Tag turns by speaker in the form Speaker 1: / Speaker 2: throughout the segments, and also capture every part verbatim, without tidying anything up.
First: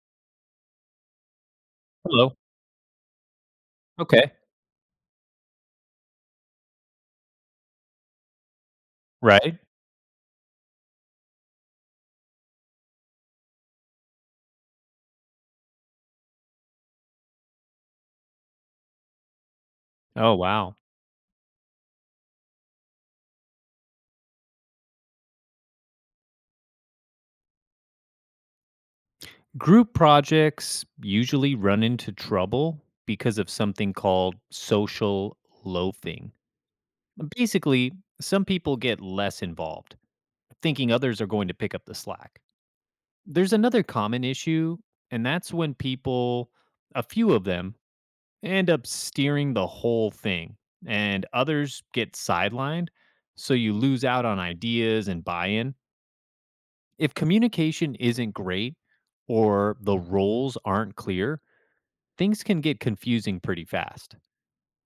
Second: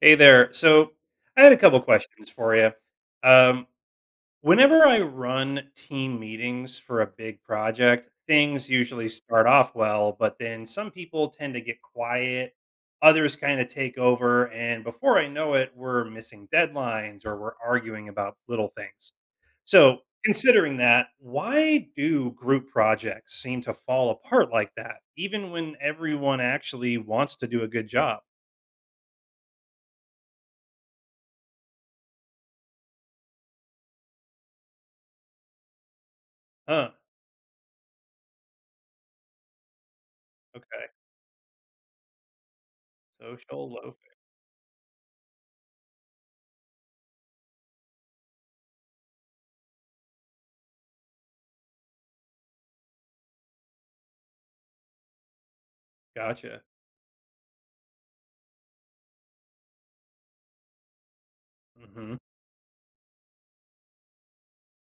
Speaker 1: Hey there. So I had a couple questions
Speaker 2: Hello.
Speaker 1: for you. Um,
Speaker 2: Okay.
Speaker 1: Whenever I run team meetings for a big project, things usually start
Speaker 2: Right.
Speaker 1: off well, but then some people tend to get quiet, others kind of take over, and before I know it, we're missing deadlines or we're arguing about little things. So,
Speaker 2: Oh, wow.
Speaker 1: considering that, why do group projects seem to fall apart like that, even when everyone actually wants to do a good job?
Speaker 2: Group projects usually run into trouble because of something called social loafing.
Speaker 1: Huh.
Speaker 2: Basically, some people get less involved,
Speaker 1: Okay.
Speaker 2: thinking others are going to pick up the slack. There's
Speaker 1: Social
Speaker 2: another
Speaker 1: loafing.
Speaker 2: common issue, and that's when people, a few of them, end up steering the whole thing, and others get sidelined. So you lose out on ideas and buy in.
Speaker 1: Gotcha.
Speaker 2: If communication isn't great or the roles aren't clear,
Speaker 1: Mhm.
Speaker 2: things can get confusing pretty fast.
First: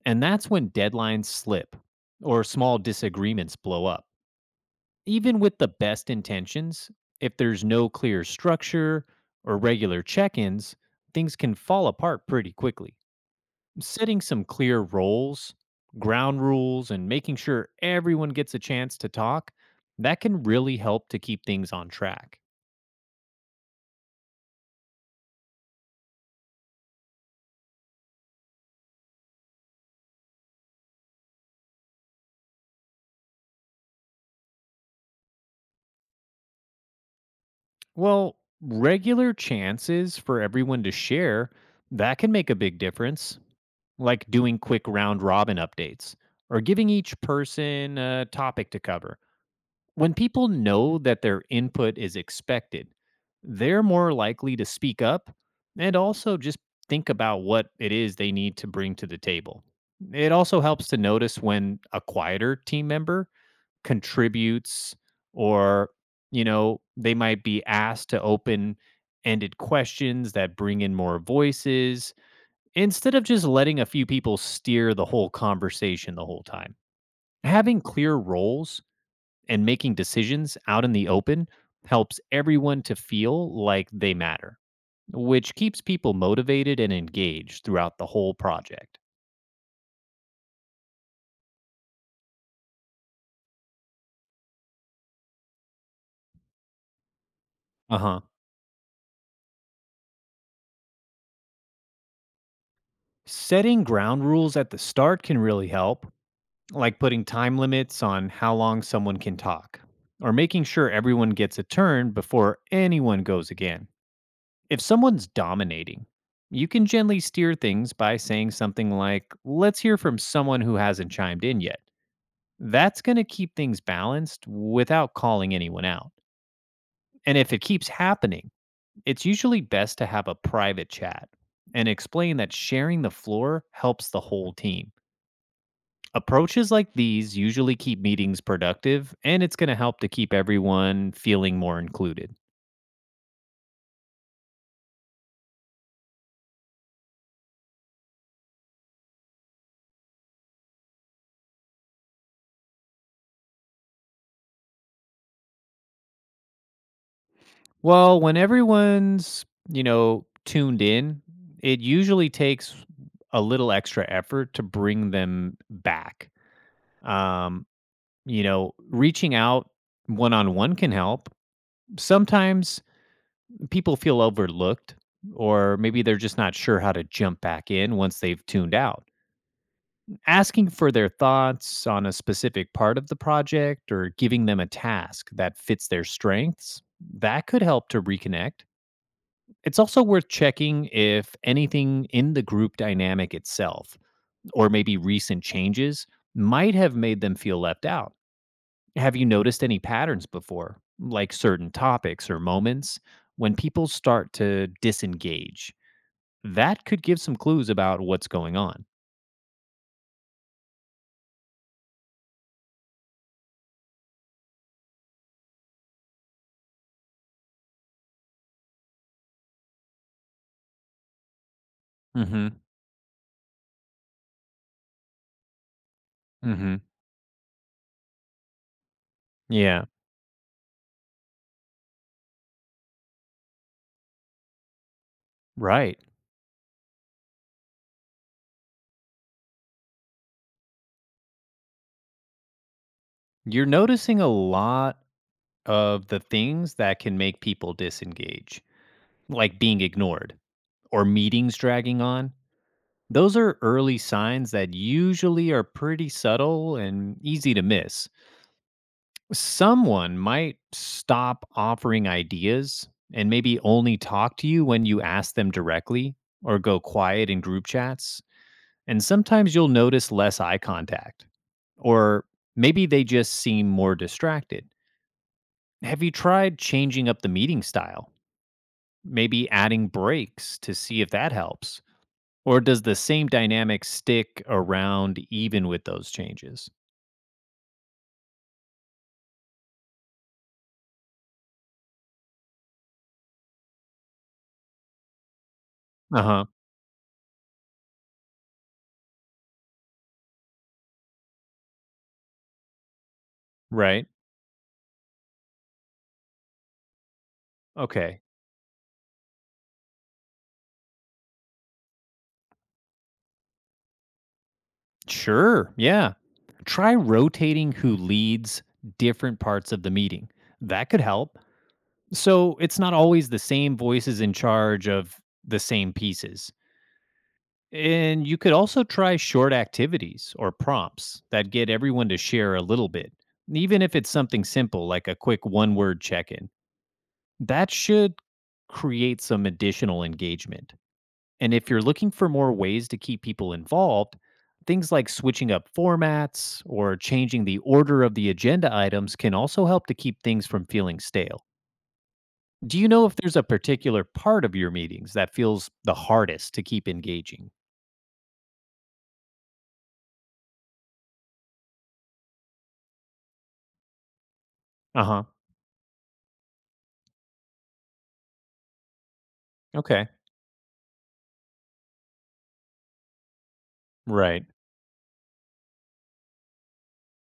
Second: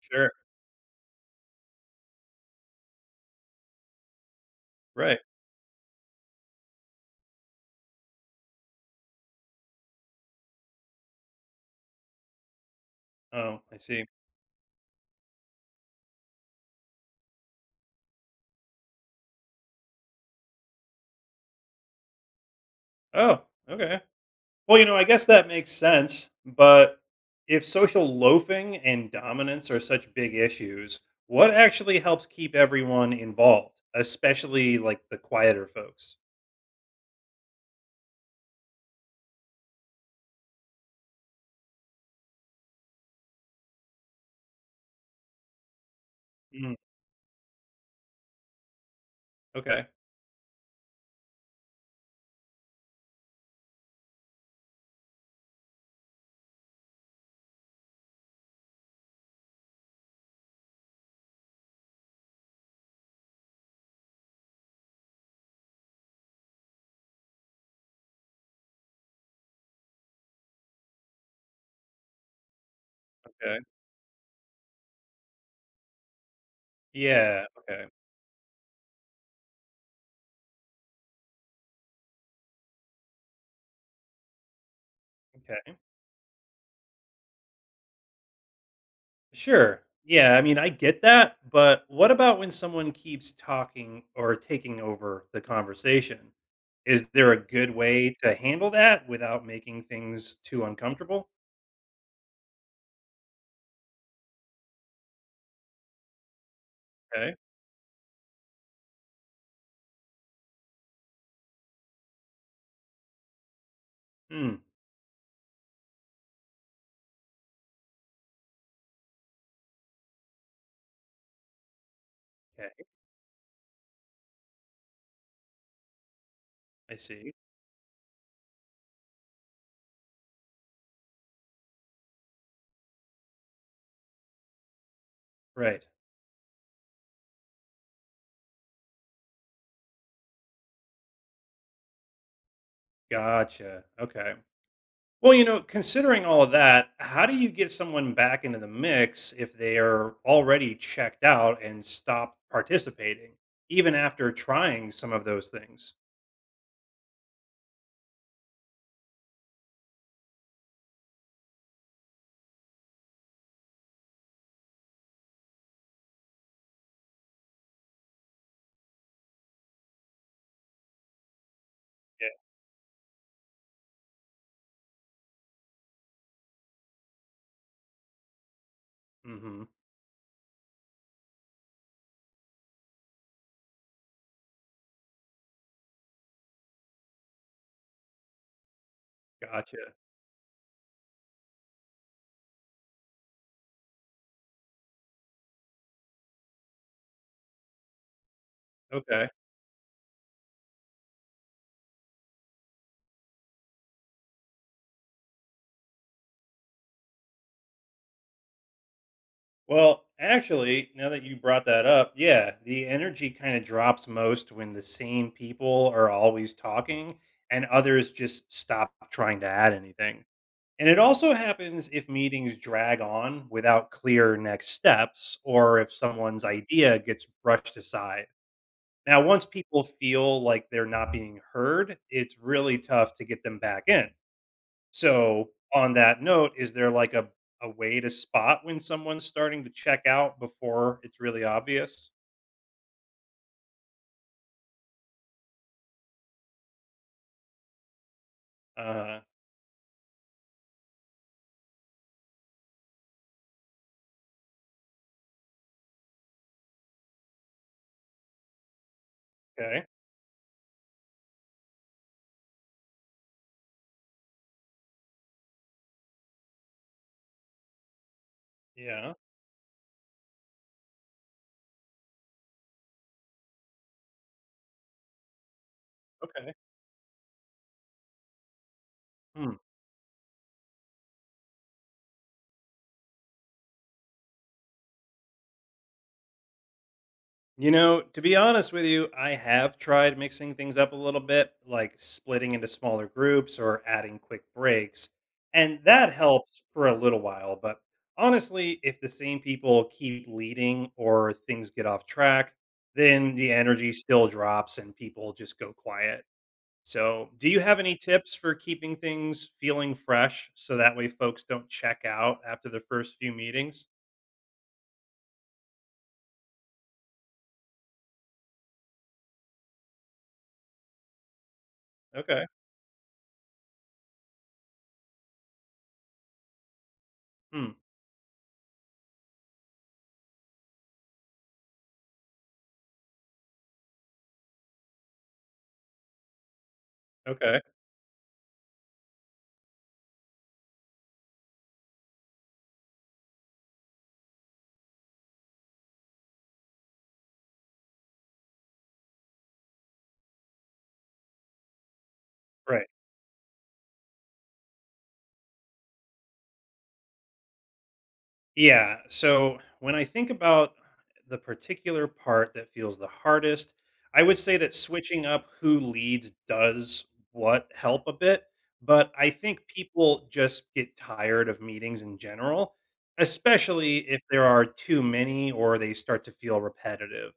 Speaker 2: And
Speaker 1: Sure.
Speaker 2: that's when deadlines slip or small disagreements blow up.
Speaker 1: Right.
Speaker 2: Even with the best intentions, if there's no clear structure or regular check ins, things can fall apart pretty quickly.
Speaker 1: Oh, I see.
Speaker 2: Setting some clear roles, ground rules, and making sure everyone gets a chance to talk, that can really help to keep things on track.
Speaker 1: Oh, okay. Well, you know, I guess that makes sense, but if social loafing and dominance are such big issues, what actually helps keep everyone involved, especially like the quieter folks?
Speaker 2: Well, regular chances for everyone to share, that can make a big difference, like doing quick round robin updates or
Speaker 1: Mm,
Speaker 2: giving each person a topic to cover.
Speaker 1: okay.
Speaker 2: When people know that their input is expected, they're more likely to speak up and also just think about what it is they need to bring to the table. It also helps to notice when a quieter team member contributes, or you know they might be asked to open ended questions that bring in more voices instead of just
Speaker 1: Okay.
Speaker 2: letting a few people steer the whole conversation the whole time.
Speaker 1: Yeah.
Speaker 2: Having
Speaker 1: Okay.
Speaker 2: clear roles and making decisions out in the open helps everyone to feel like they matter, which
Speaker 1: Okay.
Speaker 2: keeps people motivated and engaged throughout the whole project.
Speaker 1: Sure. Yeah, I mean, I get that, but what about when someone keeps talking or taking over the conversation? Is there a good way
Speaker 2: Uh-huh.
Speaker 1: to handle that without making things too uncomfortable?
Speaker 2: Setting ground rules at the start can really help, like putting
Speaker 1: Okay.
Speaker 2: time limits on how long someone can talk or making sure everyone gets a turn before anyone goes again.
Speaker 1: Hmm.
Speaker 2: If someone's dominating, you can gently steer things by saying something like, "Let's hear from someone who hasn't chimed in yet."
Speaker 1: Okay.
Speaker 2: That's going to keep things balanced without calling anyone out.
Speaker 1: I see.
Speaker 2: And if it keeps happening, it's usually best to have a private chat and explain that sharing the floor helps the whole team.
Speaker 1: Right.
Speaker 2: Approaches like these usually keep meetings productive, and it's going to help to keep everyone feeling more included.
Speaker 1: Gotcha. Okay. Well, you know, considering all of that, how do you get someone back into the mix if they are already checked out and stopped participating, even after trying some of those things?
Speaker 2: Well, when everyone's you know, tuned in, it usually takes a little extra effort to bring them back. Um, you know, reaching out one on one can help.
Speaker 1: Yeah.
Speaker 2: Sometimes people feel overlooked, or maybe they're just not sure how to jump back in once they've tuned out.
Speaker 1: Hmm.
Speaker 2: Asking for their thoughts on a specific part of the project or giving them a task that fits their strengths, that could help to reconnect. It's
Speaker 1: Gotcha.
Speaker 2: also worth checking if anything in the group dynamic itself, or maybe recent changes, might have made them feel left out. Have you
Speaker 1: Okay.
Speaker 2: noticed any patterns before, like certain topics or moments, when people start to disengage? That could give some clues about what's going on.
Speaker 1: Well, actually, now that you brought that up, yeah, the energy kind of drops most when the same people are always talking and others just stop trying to add anything. And it also happens if
Speaker 2: Mm hmm.
Speaker 1: meetings drag on without clear next steps or if someone's
Speaker 2: Mm hmm.
Speaker 1: idea gets brushed aside. Now, once people
Speaker 2: Yeah.
Speaker 1: feel like they're not being heard, it's really tough to get them back in. So, on
Speaker 2: Right.
Speaker 1: that note, is there like a a way to spot when someone's starting to check out before it's really obvious?
Speaker 2: You're noticing a lot of the things that can make people disengage,
Speaker 1: Uh,
Speaker 2: like being ignored or meetings dragging on. Those are early signs that usually are pretty subtle and easy to miss.
Speaker 1: okay.
Speaker 2: Someone might stop offering ideas and maybe only talk to you when you ask them directly or go quiet in group chats. And
Speaker 1: Yeah.
Speaker 2: sometimes you'll notice less eye contact, or maybe they just seem more distracted. Have you
Speaker 1: Okay.
Speaker 2: tried changing up the meeting style? Maybe
Speaker 1: Hmm.
Speaker 2: adding breaks to see if that helps? Or does the same dynamic stick around even with those changes?
Speaker 1: You know, to be honest with you, I have tried mixing things up a little bit, like splitting into smaller groups or adding quick breaks. And that
Speaker 2: Uh huh.
Speaker 1: helps for a little while. But honestly, if the same people keep leading or things get off track, then the energy
Speaker 2: Right.
Speaker 1: still drops and people just go quiet. So, do you have any
Speaker 2: Okay.
Speaker 1: tips for keeping things feeling fresh so that way folks don't check out after the first few meetings?
Speaker 2: Sure. Yeah. Try rotating who leads different parts of the meeting. That could help.
Speaker 1: Okay.
Speaker 2: So it's not always the same voices in charge of the same pieces.
Speaker 1: Hmm.
Speaker 2: And you could also try short activities or prompts that get everyone to share a little bit, even if it's something simple like a quick one word check in.
Speaker 1: Okay.
Speaker 2: That should create some additional engagement. And if you're looking for more ways to keep people involved, things like switching up formats or changing the order of the agenda items can also help to keep things from feeling stale. Do you
Speaker 1: Right.
Speaker 2: know if there's a particular part of your meetings that feels the hardest to keep engaging?
Speaker 1: Yeah. So, when I think about the particular part that feels the hardest, I would say that
Speaker 2: Uh huh.
Speaker 1: switching up who leads does what help a bit. But I think
Speaker 2: Okay.
Speaker 1: people just get tired of meetings in general, especially if there
Speaker 2: Right.
Speaker 1: are too many or they start to feel repetitive.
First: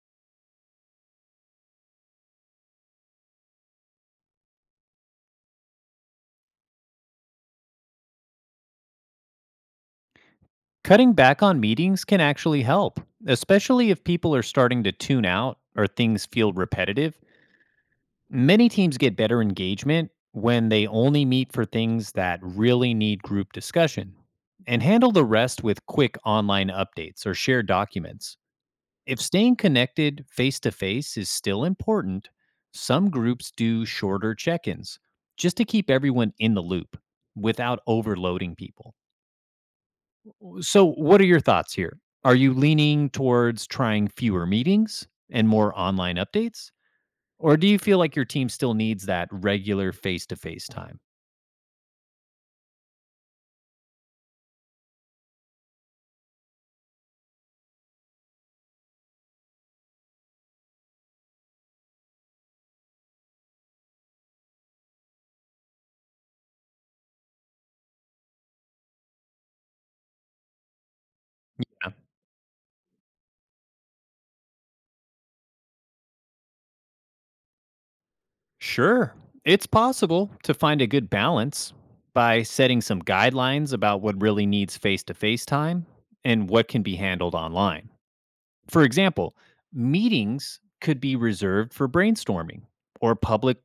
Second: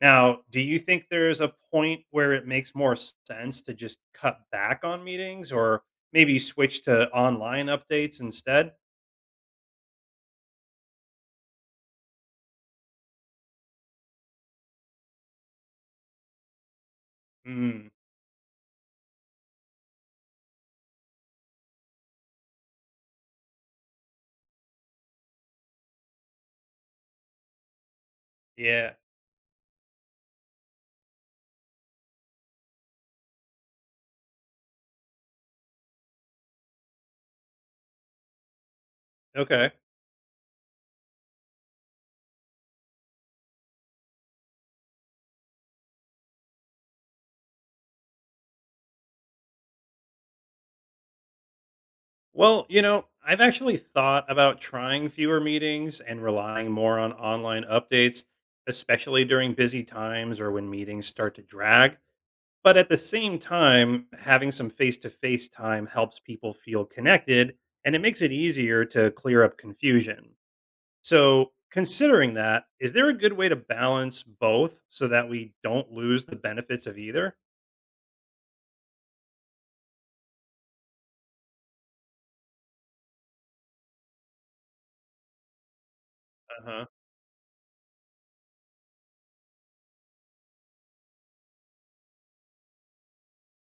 Speaker 1: Now, do you think there's a point where it makes more sense to just cut back on meetings or maybe switch to online updates instead?
Speaker 2: Cutting back on meetings can actually help, especially if people are starting to tune out or things feel repetitive.
Speaker 1: Mm,
Speaker 2: Many teams get better engagement when they only meet for things that really need group discussion and handle the rest with quick online updates or shared documents.
Speaker 1: yeah.
Speaker 2: If staying connected face to face is still important, some groups do shorter check ins just to keep everyone in the loop without overloading people.
Speaker 1: Okay.
Speaker 2: So, what are your thoughts here? Are you leaning towards trying fewer meetings and more online updates? Or do you feel like your team still needs that regular face to face time?
Speaker 1: Well, you know, I've actually thought about trying fewer meetings and relying more on online updates, especially during busy times or when meetings start to drag. But at the same time, having some face to face time helps people feel connected and it makes it easier to clear up confusion. So,
Speaker 2: Yeah.
Speaker 1: considering that, is there a good way to balance both so that we don't lose the benefits of either?
Speaker 2: Sure. It's possible to find a good balance by setting some guidelines about what really needs face to face time and what can
Speaker 1: Uh-huh.
Speaker 2: be handled online. For example, meetings could be reserved for brainstorming or public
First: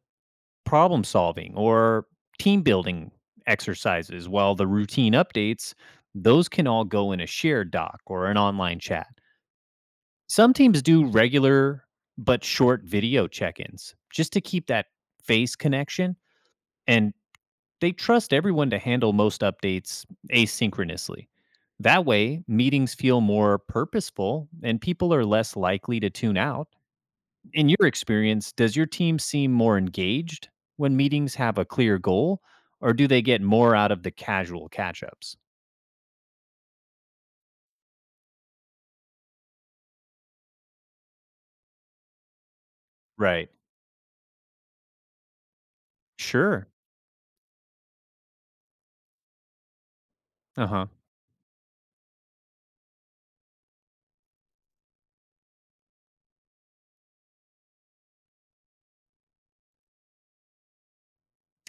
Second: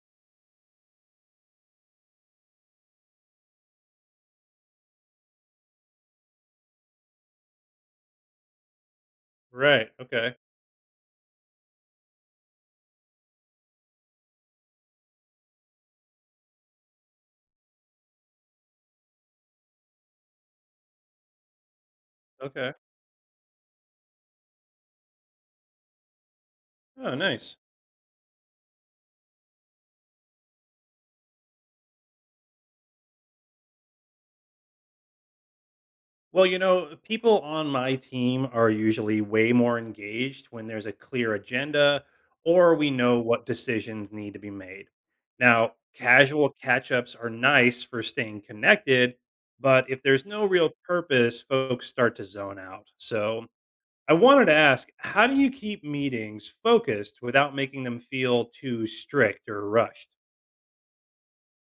Speaker 2: problem solving or team building exercises, while the routine updates, those can all go in a shared doc or an online chat.
Speaker 1: Right. Okay.
Speaker 2: Some teams do regular but short video check ins just to keep that face connection, and they trust everyone to handle most updates asynchronously. That way,
Speaker 1: Okay.
Speaker 2: meetings feel more purposeful and people are less likely to tune out.
Speaker 1: Oh, nice.
Speaker 2: In your experience, does your team seem more engaged when meetings have a clear goal, or do they get more out of the casual catch ups?
Speaker 1: Well, you know, people on my team are usually way more engaged when there's a clear agenda or we know what
Speaker 2: Right.
Speaker 1: decisions need to be made. Now, casual
Speaker 2: Sure.
Speaker 1: catch ups are nice for staying connected, but if there's no
Speaker 2: Uh
Speaker 1: real
Speaker 2: huh.
Speaker 1: purpose, folks start to zone out. So, I wanted to ask, how do you keep meetings focused without making them feel too strict or rushed?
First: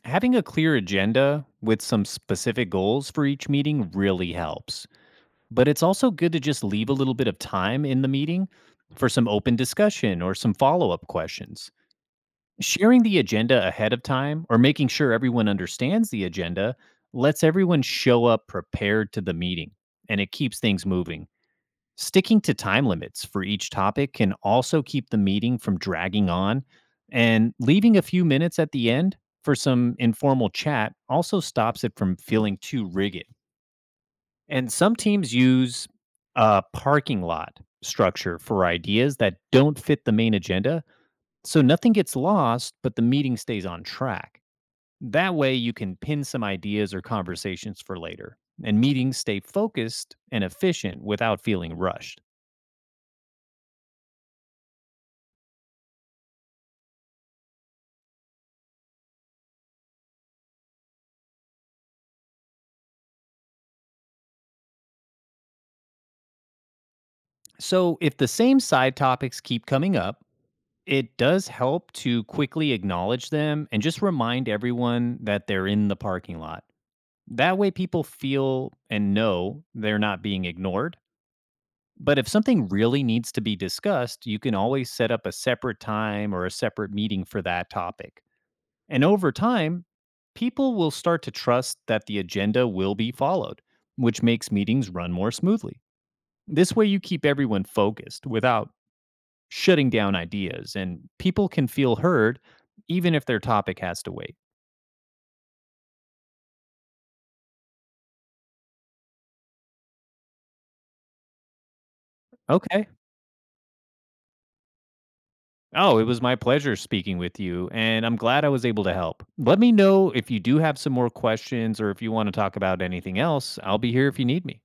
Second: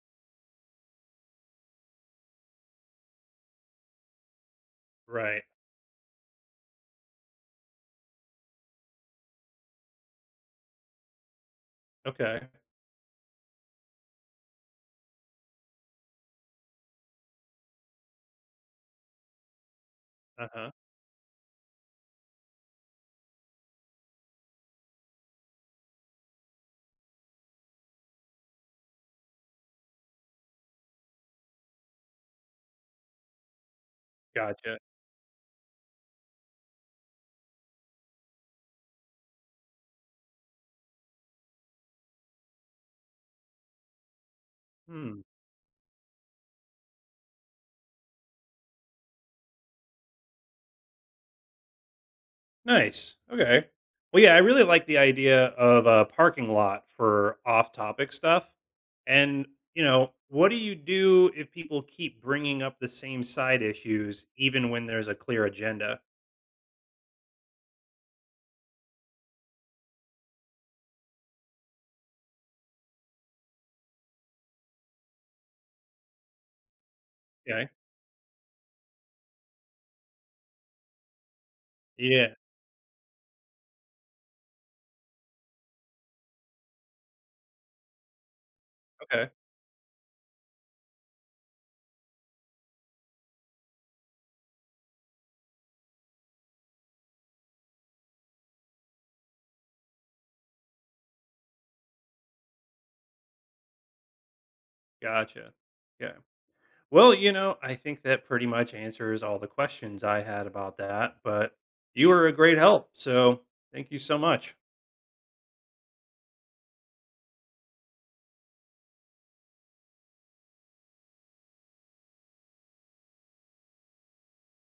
Speaker 2: Having a clear agenda with some specific goals for each meeting really helps.
Speaker 1: Right.
Speaker 2: But it's also good to just leave a little bit of time in the meeting for some open discussion or some follow up questions.
Speaker 1: Okay.
Speaker 2: Sharing the agenda ahead of time or making sure everyone understands the agenda lets everyone show up prepared to the meeting, and it
Speaker 1: Uh
Speaker 2: keeps
Speaker 1: huh.
Speaker 2: things moving. Sticking to time limits for each topic can also keep the meeting from dragging on, and leaving a few minutes at the end for some informal chat also stops it from feeling too rigid. And
Speaker 1: Gotcha.
Speaker 2: some teams use a parking lot structure for ideas that don't fit the main agenda so nothing gets lost, but the meeting stays on track.
Speaker 1: Hmm.
Speaker 2: That way, you can pin some ideas or conversations for later, and meetings stay focused and efficient without feeling rushed.
Speaker 1: Nice. Okay. Well, yeah, I really like the idea of a parking lot for off topic stuff. And, you know, what do you do if people keep bringing up the same side issues, even when there's a clear agenda?
Speaker 2: So, if the same side topics keep coming up, it does help to quickly acknowledge them and just remind everyone that they're in the parking lot. That
Speaker 1: Okay.
Speaker 2: way, people feel and know they're not being ignored. But if
Speaker 1: Yeah.
Speaker 2: something really needs to be discussed, you can always set up a separate time or a separate meeting for that topic. And
Speaker 1: Okay.
Speaker 2: over time, people will start to trust that the agenda will be followed, which makes meetings run more smoothly. This way, you keep everyone focused without shutting down ideas, and people can feel heard even if their topic has to wait.
Speaker 1: Gotcha. Yeah. Well, you know, I think that pretty much answers all the questions I had about that, but you were a great
Speaker 2: Okay.
Speaker 1: help. So thank you so much.
Speaker 2: Oh, it was my pleasure speaking with you, and I'm glad I was able to help. Let me know if you do have some more questions or if you want to talk about anything else. I'll be here if you need me.